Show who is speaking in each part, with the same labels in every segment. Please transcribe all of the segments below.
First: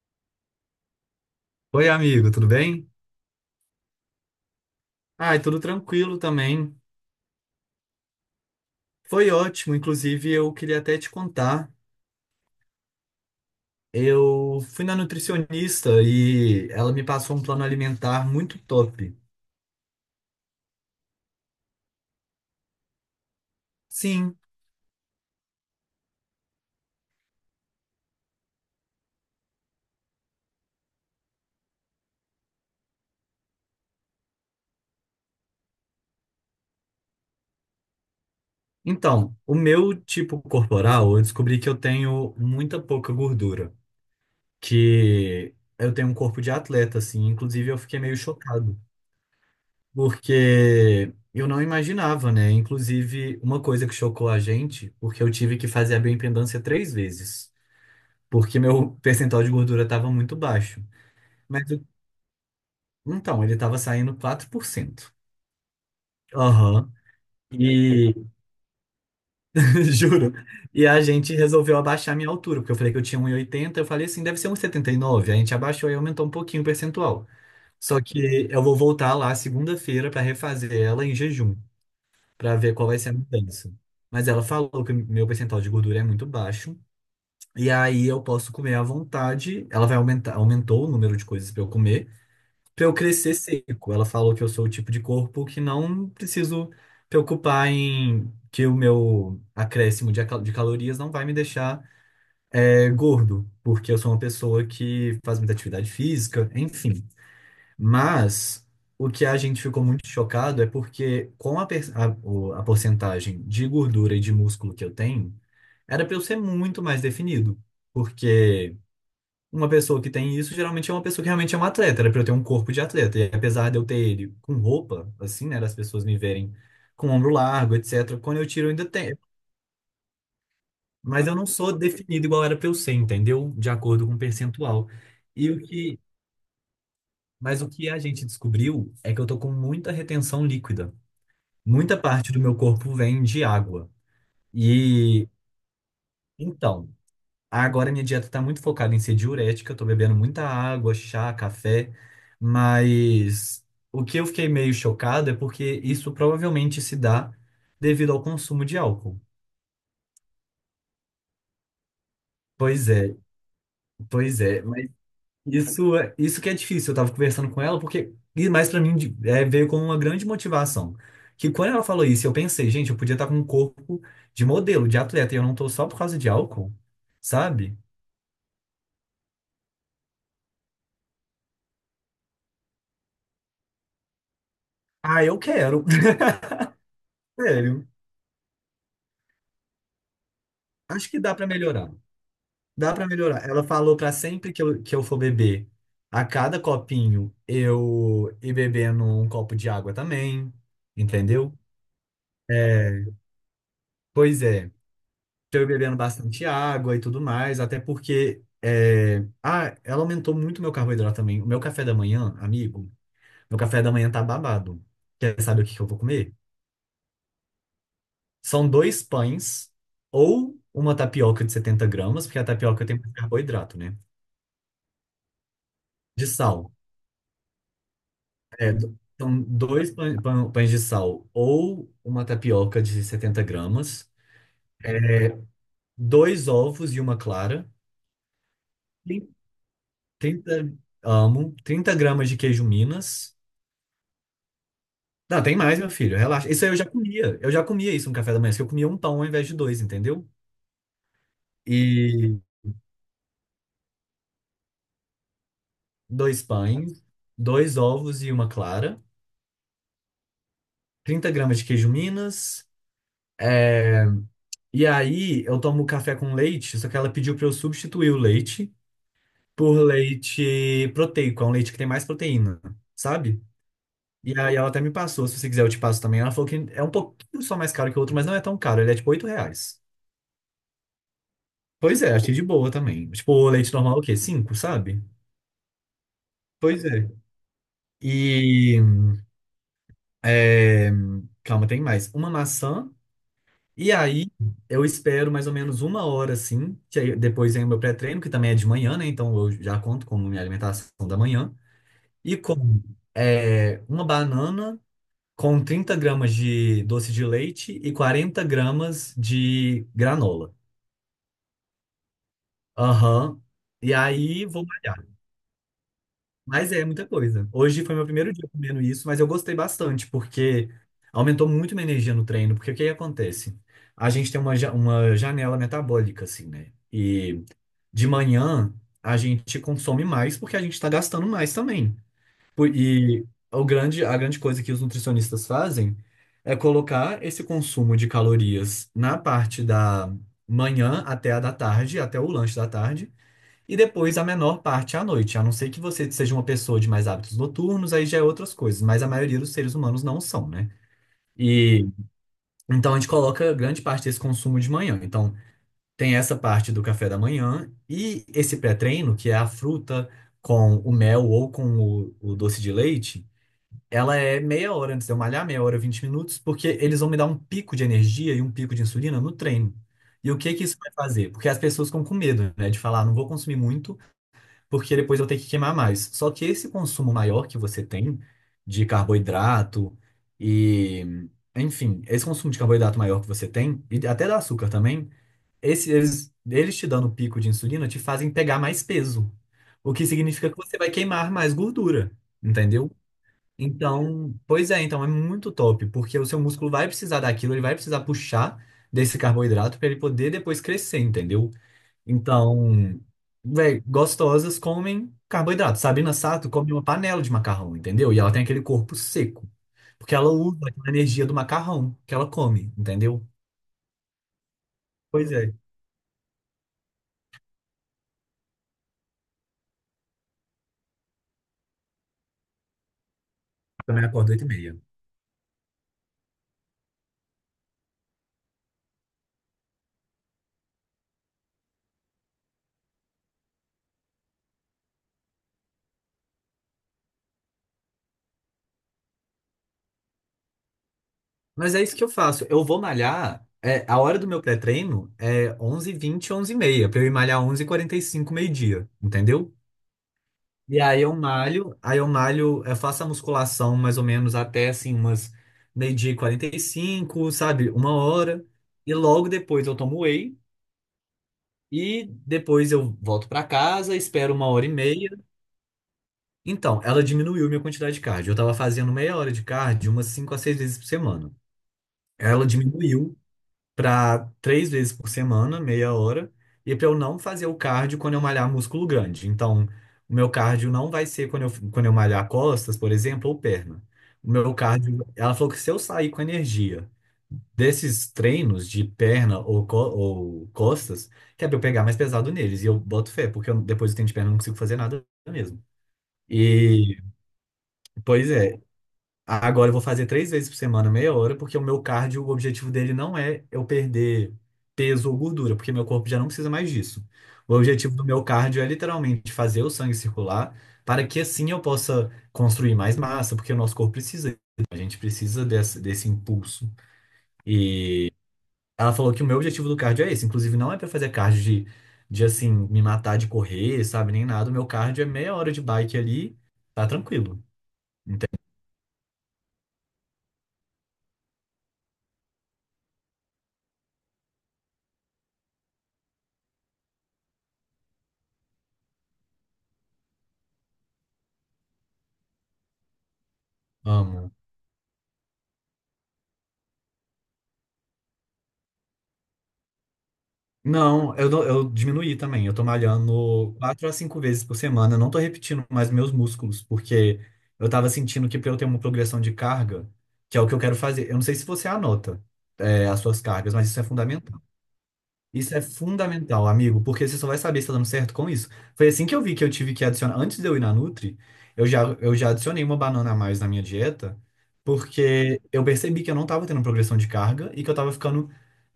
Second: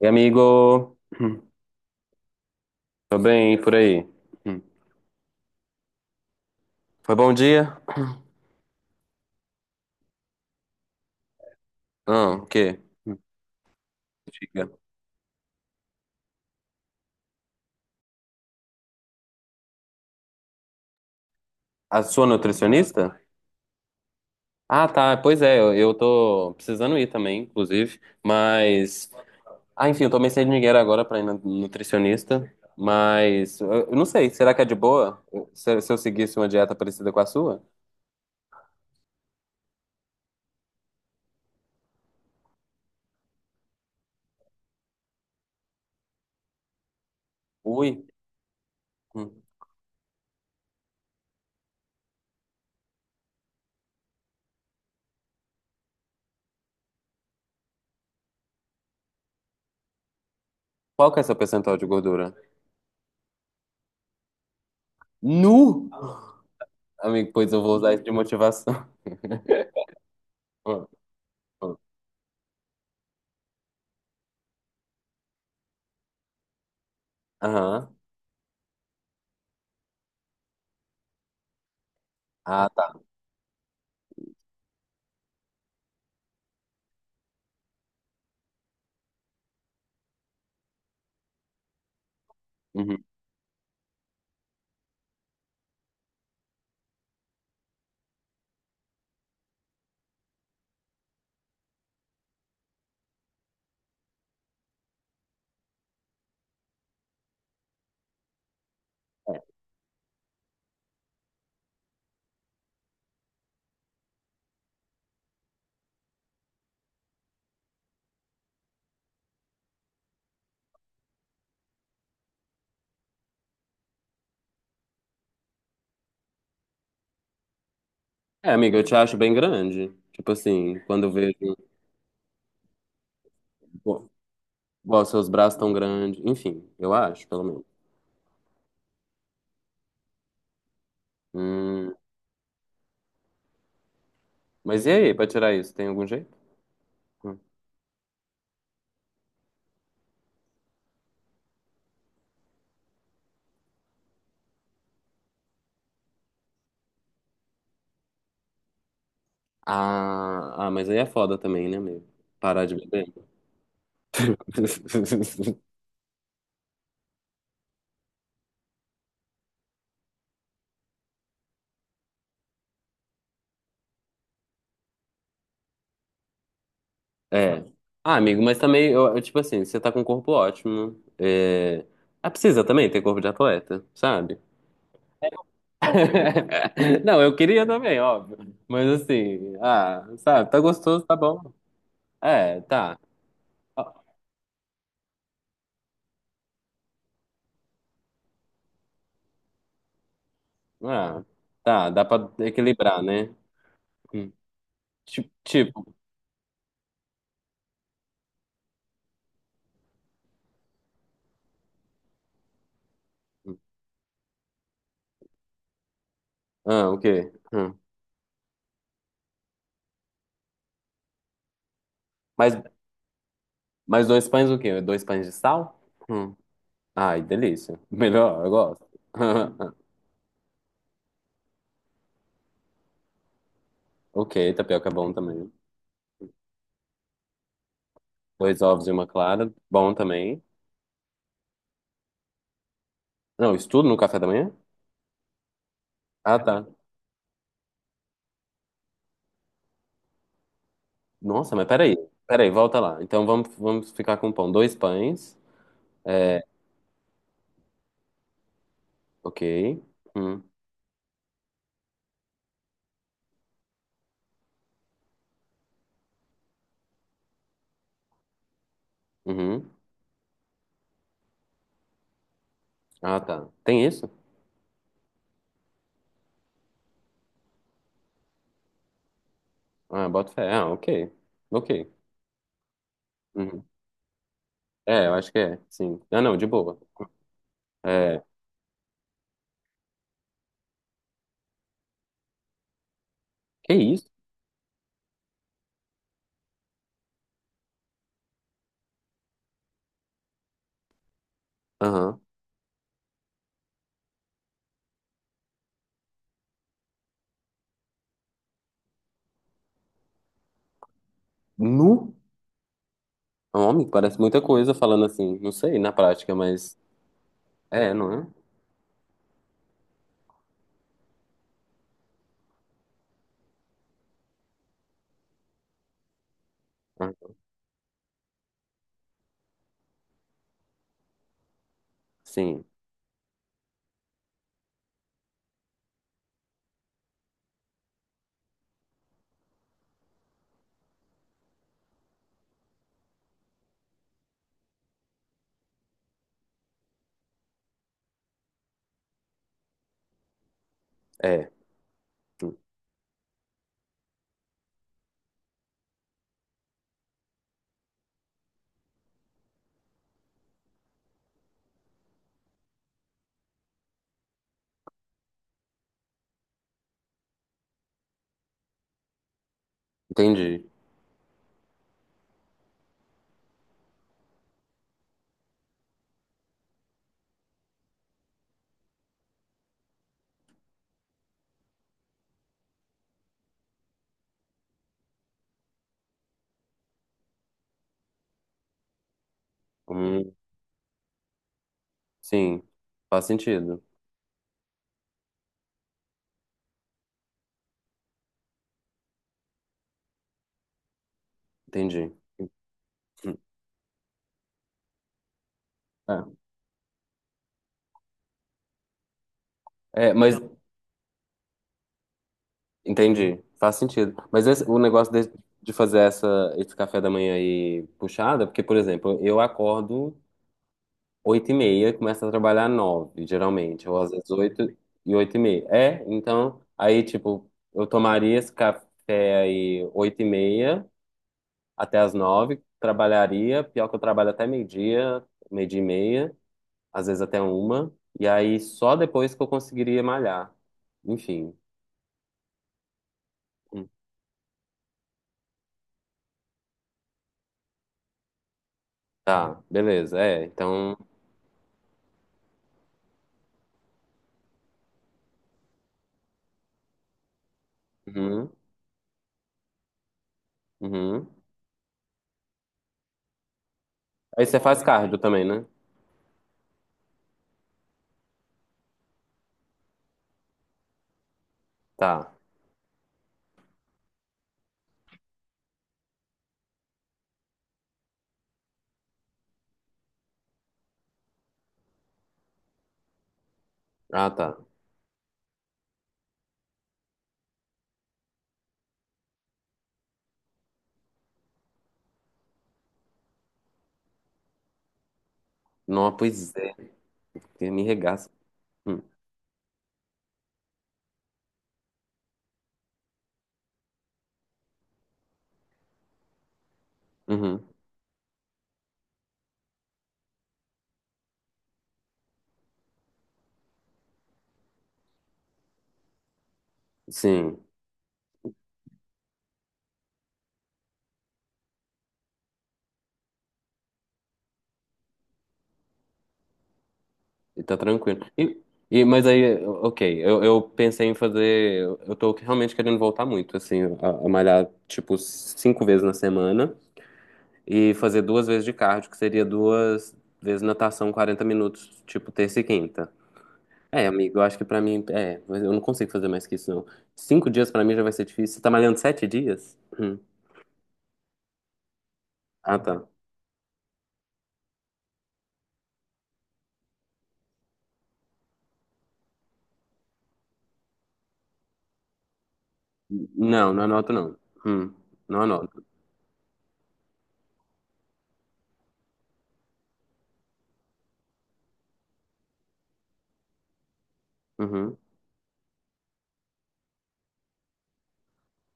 Speaker 1: E amigo, Hum.
Speaker 2: Oi, amigo, tudo bem?
Speaker 1: Tô bem, e por aí? Hum.
Speaker 2: Ai, tudo tranquilo também.
Speaker 1: Foi bom dia?
Speaker 2: Foi ótimo, inclusive eu queria até te contar.
Speaker 1: Ah, o quê?
Speaker 2: Eu
Speaker 1: Diga.
Speaker 2: fui na nutricionista e ela me passou um plano alimentar muito top.
Speaker 1: A sua nutricionista?
Speaker 2: Sim,
Speaker 1: Ah, tá, pois é, eu tô precisando ir também, inclusive, mas... Ah, enfim, eu tomei sem dinheiro agora pra ir na nutricionista, mas eu não sei, será que é de boa se eu seguisse uma dieta parecida com a sua?
Speaker 2: então, o meu tipo corporal, eu descobri que eu tenho muita pouca gordura, que eu tenho um corpo de atleta, assim, inclusive eu fiquei
Speaker 1: Ui,
Speaker 2: meio chocado,
Speaker 1: hum.
Speaker 2: porque eu não imaginava, né? Inclusive, uma coisa que chocou a gente, porque eu tive que fazer a bioimpedância três vezes, porque meu percentual de gordura estava muito baixo.
Speaker 1: Qual que é seu
Speaker 2: Mas
Speaker 1: percentual
Speaker 2: eu-
Speaker 1: de gordura?
Speaker 2: então, ele estava saindo 4%.
Speaker 1: Nu!
Speaker 2: Aham.
Speaker 1: Amigo, pois eu vou usar isso de
Speaker 2: E
Speaker 1: motivação.
Speaker 2: juro.
Speaker 1: Hum,
Speaker 2: E a gente
Speaker 1: hum.
Speaker 2: resolveu abaixar a minha altura, porque eu falei que eu tinha um 1,80, eu falei assim, deve ser um 1,79. A gente abaixou e aumentou um pouquinho o percentual.
Speaker 1: Aham,
Speaker 2: Só que eu vou voltar lá segunda-feira para refazer ela em jejum, para
Speaker 1: ah,
Speaker 2: ver qual vai
Speaker 1: tá.
Speaker 2: ser a mudança. Mas ela falou que meu percentual de gordura é muito baixo. E aí eu posso comer à vontade. Ela vai aumentar, aumentou o número de coisas para eu comer. Pra eu
Speaker 1: Uhum.
Speaker 2: crescer seco. Ela falou que eu sou o tipo de corpo que não preciso preocupar em que o meu acréscimo de calorias não vai me deixar gordo, porque eu sou uma pessoa que faz muita atividade física, enfim. Mas o que a gente ficou muito chocado é porque com a, per- a, o- a porcentagem de gordura e de músculo que eu tenho, era para eu ser muito mais definido, porque uma pessoa que tem isso geralmente é uma pessoa que realmente é um atleta, era pra eu ter um corpo de atleta. E apesar de eu ter ele com roupa, assim, né, das pessoas me verem com ombro largo, etc., quando eu
Speaker 1: É,
Speaker 2: tiro eu
Speaker 1: amiga, eu
Speaker 2: ainda
Speaker 1: te acho
Speaker 2: tenho.
Speaker 1: bem grande. Tipo assim, quando eu
Speaker 2: Mas
Speaker 1: vejo,
Speaker 2: eu não sou definido igual era pra eu ser, entendeu? De acordo
Speaker 1: pô,
Speaker 2: com o percentual.
Speaker 1: ó, seus
Speaker 2: E
Speaker 1: braços
Speaker 2: o
Speaker 1: tão
Speaker 2: que,
Speaker 1: grandes. Enfim, eu acho, pelo
Speaker 2: mas
Speaker 1: menos.
Speaker 2: o que a gente descobriu é que eu tô com muita retenção líquida.
Speaker 1: Hum,
Speaker 2: Muita parte do meu corpo vem de água.
Speaker 1: mas e aí, pra
Speaker 2: E
Speaker 1: tirar isso, tem algum jeito?
Speaker 2: então,
Speaker 1: Hum.
Speaker 2: agora minha dieta tá muito focada em ser diurética, eu tô bebendo muita água, chá, café, mas o que eu fiquei meio chocado é porque isso provavelmente se dá devido ao consumo de álcool.
Speaker 1: Ah, mas aí é foda também, né, amigo? Parar de
Speaker 2: Pois
Speaker 1: beber.
Speaker 2: é, pois é, mas isso que é difícil. Eu tava conversando com ela porque, e mais pra mim veio como uma grande motivação. Que quando ela falou isso, eu pensei, gente, eu podia estar com um corpo de modelo, de atleta, e eu não tô só por causa de álcool,
Speaker 1: É.
Speaker 2: sabe?
Speaker 1: Ah, amigo, mas também, tipo assim, você tá com um corpo ótimo. É... Ah, precisa também ter corpo de atleta, sabe?
Speaker 2: Ah, eu quero,
Speaker 1: Não, eu queria
Speaker 2: sério.
Speaker 1: também, óbvio. Mas assim, ah, sabe, tá gostoso,
Speaker 2: Acho
Speaker 1: tá
Speaker 2: que dá pra
Speaker 1: bom.
Speaker 2: melhorar.
Speaker 1: É,
Speaker 2: Dá
Speaker 1: tá.
Speaker 2: pra melhorar. Ela falou pra sempre que eu for beber, a cada copinho, eu ir bebendo um copo de água também,
Speaker 1: Ah,
Speaker 2: entendeu?
Speaker 1: tá, dá pra equilibrar,
Speaker 2: É,
Speaker 1: né? Hum.
Speaker 2: pois é, tô eu
Speaker 1: Tipo,
Speaker 2: bebendo bastante água e tudo mais, até porque ela aumentou muito meu carboidrato também. O meu café da manhã, amigo,
Speaker 1: hum,
Speaker 2: meu café da manhã tá babado. Quer saber o que que eu vou comer?
Speaker 1: ah, o quê? Hum.
Speaker 2: São dois pães ou uma tapioca de 70 gramas, porque a
Speaker 1: Mas,
Speaker 2: tapioca tem mais carboidrato, né?
Speaker 1: mas dois pães o quê? Dois pães de sal?
Speaker 2: De
Speaker 1: Hum.
Speaker 2: sal.
Speaker 1: Ai, delícia. Melhor, eu
Speaker 2: É,
Speaker 1: gosto.
Speaker 2: então, dois pães de sal ou uma tapioca de 70 gramas,
Speaker 1: Ok, tapioca é bom
Speaker 2: é,
Speaker 1: também.
Speaker 2: dois ovos e uma clara,
Speaker 1: Dois ovos e uma clara, bom também.
Speaker 2: 30, amo, 30 gramas de queijo Minas.
Speaker 1: Não, isso tudo no café da manhã?
Speaker 2: Não, tem mais, meu filho,
Speaker 1: Ah,
Speaker 2: relaxa. Isso
Speaker 1: tá.
Speaker 2: aí eu já comia. Eu já comia isso no café da manhã, só que eu comia um pão ao invés de dois, entendeu?
Speaker 1: Nossa, mas peraí.
Speaker 2: E
Speaker 1: Peraí, volta lá. Então vamos ficar com pão. Dois pães.
Speaker 2: dois
Speaker 1: É,
Speaker 2: pães, dois ovos e uma clara,
Speaker 1: ok. Hum,
Speaker 2: 30 gramas de queijo Minas. é, E aí eu tomo café com leite, só que ela pediu para eu substituir o leite
Speaker 1: uhum.
Speaker 2: por leite proteico, é um leite que tem mais proteína,
Speaker 1: Ah,
Speaker 2: sabe?
Speaker 1: tá. Tem isso?
Speaker 2: E aí ela até me passou, se você quiser eu te passo também. Ela falou que é um pouquinho só mais caro que o outro, mas não é tão caro, ele é tipo R$ 8.
Speaker 1: Ah, bota fé. Ah, ok. Ok.
Speaker 2: Pois é, achei de boa também. Tipo, o
Speaker 1: Uhum.
Speaker 2: leite normal é o quê? Cinco, sabe?
Speaker 1: É, eu acho que é, sim. Ah, não, de boa.
Speaker 2: Pois é.
Speaker 1: É,
Speaker 2: E... é, Calma, tem mais. Uma maçã,
Speaker 1: que
Speaker 2: e
Speaker 1: isso?
Speaker 2: aí eu espero mais ou menos uma hora, assim, que aí depois vem o meu pré-treino, que também é de manhã, né? Então eu já conto como minha alimentação da manhã.
Speaker 1: Aham.
Speaker 2: E como uma banana com 30 gramas de doce de leite e 40 gramas de granola.
Speaker 1: Nu?
Speaker 2: Aham.
Speaker 1: É um homem?
Speaker 2: E
Speaker 1: Parece muita
Speaker 2: aí vou
Speaker 1: coisa falando
Speaker 2: malhar.
Speaker 1: assim. Não sei, na prática,
Speaker 2: Mas
Speaker 1: mas...
Speaker 2: é muita coisa. Hoje
Speaker 1: É,
Speaker 2: foi meu
Speaker 1: não é?
Speaker 2: primeiro dia comendo isso, mas eu gostei bastante, porque aumentou muito minha energia no treino. Porque o que que acontece? A gente tem uma janela metabólica, assim, né?
Speaker 1: Ah,
Speaker 2: E de manhã a gente consome mais porque a gente tá gastando mais também.
Speaker 1: sim,
Speaker 2: E a grande coisa que os nutricionistas fazem é colocar esse consumo de calorias na parte da manhã até a da tarde, até o lanche da tarde, e depois a menor parte à noite. A não ser que você seja uma pessoa de mais hábitos noturnos, aí já é outras coisas, mas a maioria dos seres humanos não são, né?
Speaker 1: é.
Speaker 2: E então a gente coloca grande parte desse consumo de manhã. Então tem essa parte do café da manhã e esse pré-treino, que é a fruta com o mel ou com o doce de leite, ela é meia hora antes de eu malhar, meia hora, 20 minutos, porque eles vão me dar um pico de energia e um pico de insulina no treino. E o que que
Speaker 1: Entendi.
Speaker 2: isso vai fazer? Porque as pessoas ficam com medo, né, de falar, "Ah, não vou consumir muito, porque depois eu tenho que queimar mais." Só que esse consumo maior que você tem de carboidrato e, enfim, esse consumo de carboidrato maior que você tem, e até do açúcar também, eles te dando o pico de insulina te fazem pegar mais peso, o que
Speaker 1: Hum,
Speaker 2: significa que você vai queimar mais gordura,
Speaker 1: sim,
Speaker 2: entendeu?
Speaker 1: faz sentido.
Speaker 2: Então, pois é, então é muito top, porque o seu músculo vai precisar daquilo, ele vai precisar puxar desse carboidrato para ele poder depois crescer, entendeu?
Speaker 1: Entendi.
Speaker 2: Então, véi, gostosas comem carboidrato. Sabina Sato come uma panela de macarrão, entendeu? E ela tem aquele corpo seco,
Speaker 1: É, é,
Speaker 2: porque ela
Speaker 1: mas...
Speaker 2: usa aquela energia do macarrão que ela come, entendeu?
Speaker 1: Entendi. Faz sentido. O negócio
Speaker 2: Pois
Speaker 1: de,
Speaker 2: é,
Speaker 1: fazer esse café da manhã aí puxada, porque, por exemplo, eu acordo... Oito e meia, começa a trabalhar nove, geralmente, ou
Speaker 2: também
Speaker 1: às vezes
Speaker 2: acordo 8h30.
Speaker 1: oito e meia. É, então, aí, tipo, eu tomaria esse café aí oito e meia até as nove, trabalharia, pior que eu trabalho até meio-dia, meio-dia e meia, às vezes até uma, e aí só depois que eu conseguiria malhar. Enfim,
Speaker 2: Mas é isso que eu faço, eu vou malhar,
Speaker 1: hum,
Speaker 2: a hora do meu pré-treino é 11h20, 11h30, para eu ir malhar 11h45, meio-dia, entendeu?
Speaker 1: tá, beleza, é,
Speaker 2: E
Speaker 1: então,
Speaker 2: aí eu malho, aí eu malho, eu faço a musculação mais ou menos até assim umas meio-dia e quarenta e cinco, sabe? Uma hora.
Speaker 1: uhum,
Speaker 2: E logo depois eu tomo whey
Speaker 1: uhum.
Speaker 2: e depois eu volto pra casa, espero
Speaker 1: Aí
Speaker 2: uma
Speaker 1: você
Speaker 2: hora e
Speaker 1: faz
Speaker 2: meia.
Speaker 1: cardio também, né?
Speaker 2: Então, ela diminuiu minha quantidade de cardio. Eu tava fazendo meia hora de cardio umas 5 a 6 vezes por semana.
Speaker 1: Tá,
Speaker 2: Ela diminuiu para três vezes por semana, meia hora, e para eu não fazer o cardio quando eu malhar músculo grande. Então, o meu cardio não vai ser quando eu, malhar costas, por exemplo, ou perna.
Speaker 1: ah,
Speaker 2: O meu
Speaker 1: tá.
Speaker 2: cardio, ela falou que se eu sair com energia desses treinos de perna ou costas, que é pra eu pegar mais pesado neles, e eu boto fé, porque depois do treino de perna eu não consigo fazer nada mesmo.
Speaker 1: Não, pois é,
Speaker 2: E,
Speaker 1: que me regaça.
Speaker 2: pois é,
Speaker 1: Hum,
Speaker 2: agora eu vou fazer três vezes por semana, meia hora, porque o meu cardio, o objetivo dele não é eu perder peso ou gordura, porque meu corpo já não precisa mais disso. O
Speaker 1: Uhum.
Speaker 2: objetivo do meu cardio é literalmente fazer o sangue circular para que assim eu possa construir mais massa, porque o nosso corpo precisa, a gente precisa desse impulso.
Speaker 1: Sim.
Speaker 2: E ela falou que o meu objetivo do cardio é esse, inclusive não é para fazer cardio de assim, me matar de correr, sabe, nem nada. O meu cardio é meia hora de bike ali, tá tranquilo.
Speaker 1: E tá tranquilo.
Speaker 2: Entende?
Speaker 1: Mas aí, ok, eu pensei em fazer. Eu tô realmente querendo voltar muito, assim, a malhar, tipo, cinco vezes na semana e fazer duas vezes de cardio, que seria duas vezes natação, 40 minutos, tipo, terça e quinta. É,
Speaker 2: Amo.
Speaker 1: amigo, eu acho que pra mim. É, mas eu não consigo fazer mais que isso, não. 5 dias pra mim já vai ser difícil. Você tá malhando 7 dias?
Speaker 2: Não, eu diminuí também. Eu tô
Speaker 1: Ah, tá.
Speaker 2: malhando quatro a cinco vezes por semana. Eu não tô repetindo mais meus músculos, porque eu tava sentindo que pra eu ter uma progressão de carga, que é o que eu quero fazer. Eu não sei se você anota, as suas cargas, mas
Speaker 1: Não,
Speaker 2: isso é
Speaker 1: não anoto, não.
Speaker 2: fundamental.
Speaker 1: Hum. Não
Speaker 2: Isso é
Speaker 1: anoto.
Speaker 2: fundamental, amigo, porque você só vai saber se tá dando certo com isso. Foi assim que eu vi que eu tive que adicionar. Antes de eu ir na Nutri, eu já adicionei uma banana a mais na minha dieta,
Speaker 1: Uhum.
Speaker 2: porque eu percebi que eu não tava tendo progressão de carga e que eu tava ficando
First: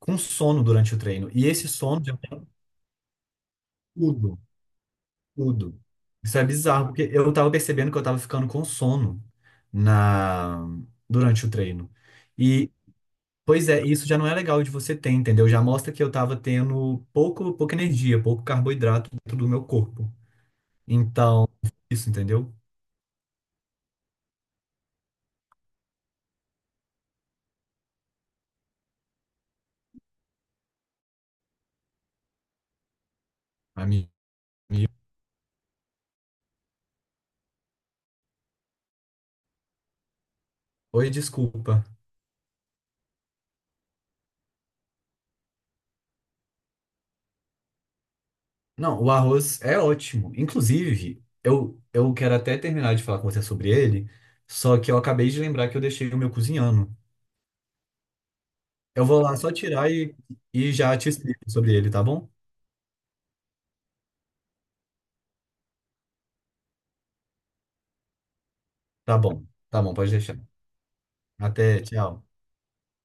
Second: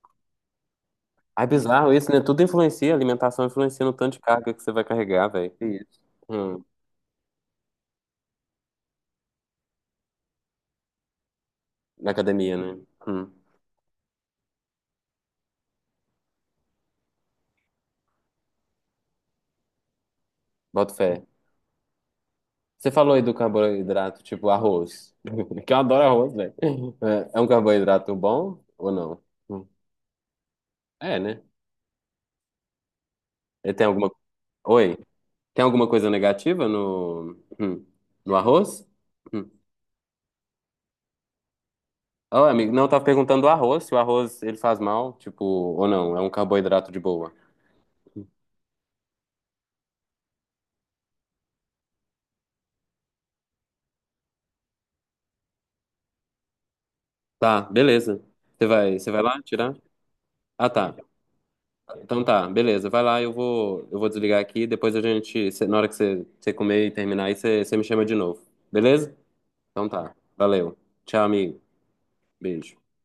Speaker 2: com sono durante o treino.
Speaker 1: Ah, é
Speaker 2: E esse
Speaker 1: bizarro
Speaker 2: sono
Speaker 1: isso, né? Tudo influencia, a alimentação influencia no tanto de
Speaker 2: tudo,
Speaker 1: carga que você vai carregar, velho. Que
Speaker 2: tudo.
Speaker 1: isso.
Speaker 2: Isso é
Speaker 1: Hum,
Speaker 2: bizarro, porque eu tava percebendo que eu tava ficando com sono na durante o treino.
Speaker 1: Na academia,
Speaker 2: E,
Speaker 1: né? Hum,
Speaker 2: pois é, isso já não é legal de você ter, entendeu? Já mostra que eu tava tendo pouco, pouca energia, pouco carboidrato dentro do meu corpo.
Speaker 1: Boto fé.
Speaker 2: Então, isso, entendeu?
Speaker 1: Você falou aí do carboidrato, tipo arroz. Que eu adoro arroz, velho. É, é um carboidrato bom ou não? Hum, é, né? Ele tem
Speaker 2: Amigo?
Speaker 1: alguma. Oi? Tem alguma coisa negativa no, no arroz? Hum.
Speaker 2: Oi, desculpa.
Speaker 1: Oh, amigo, não, eu tava perguntando do arroz, se o arroz ele faz mal, tipo, ou não, é um carboidrato de boa.
Speaker 2: Não, o arroz é ótimo. Inclusive, eu quero até terminar de falar com você sobre ele, só que eu acabei de lembrar que eu deixei o meu cozinhando.
Speaker 1: Tá, beleza.
Speaker 2: Eu
Speaker 1: Você
Speaker 2: vou
Speaker 1: vai
Speaker 2: lá
Speaker 1: lá
Speaker 2: só
Speaker 1: tirar?
Speaker 2: tirar e,
Speaker 1: Ah,
Speaker 2: e
Speaker 1: tá.
Speaker 2: já te explico sobre ele, tá
Speaker 1: Então
Speaker 2: bom?
Speaker 1: tá, beleza. Vai lá, eu vou desligar aqui. Depois a gente, na hora que você comer e terminar, aí você me chama de novo. Beleza?
Speaker 2: Tá bom, tá
Speaker 1: Então
Speaker 2: bom, pode
Speaker 1: tá.
Speaker 2: deixar.
Speaker 1: Valeu. Tchau, amigo.
Speaker 2: Até, tchau.
Speaker 1: Beijo.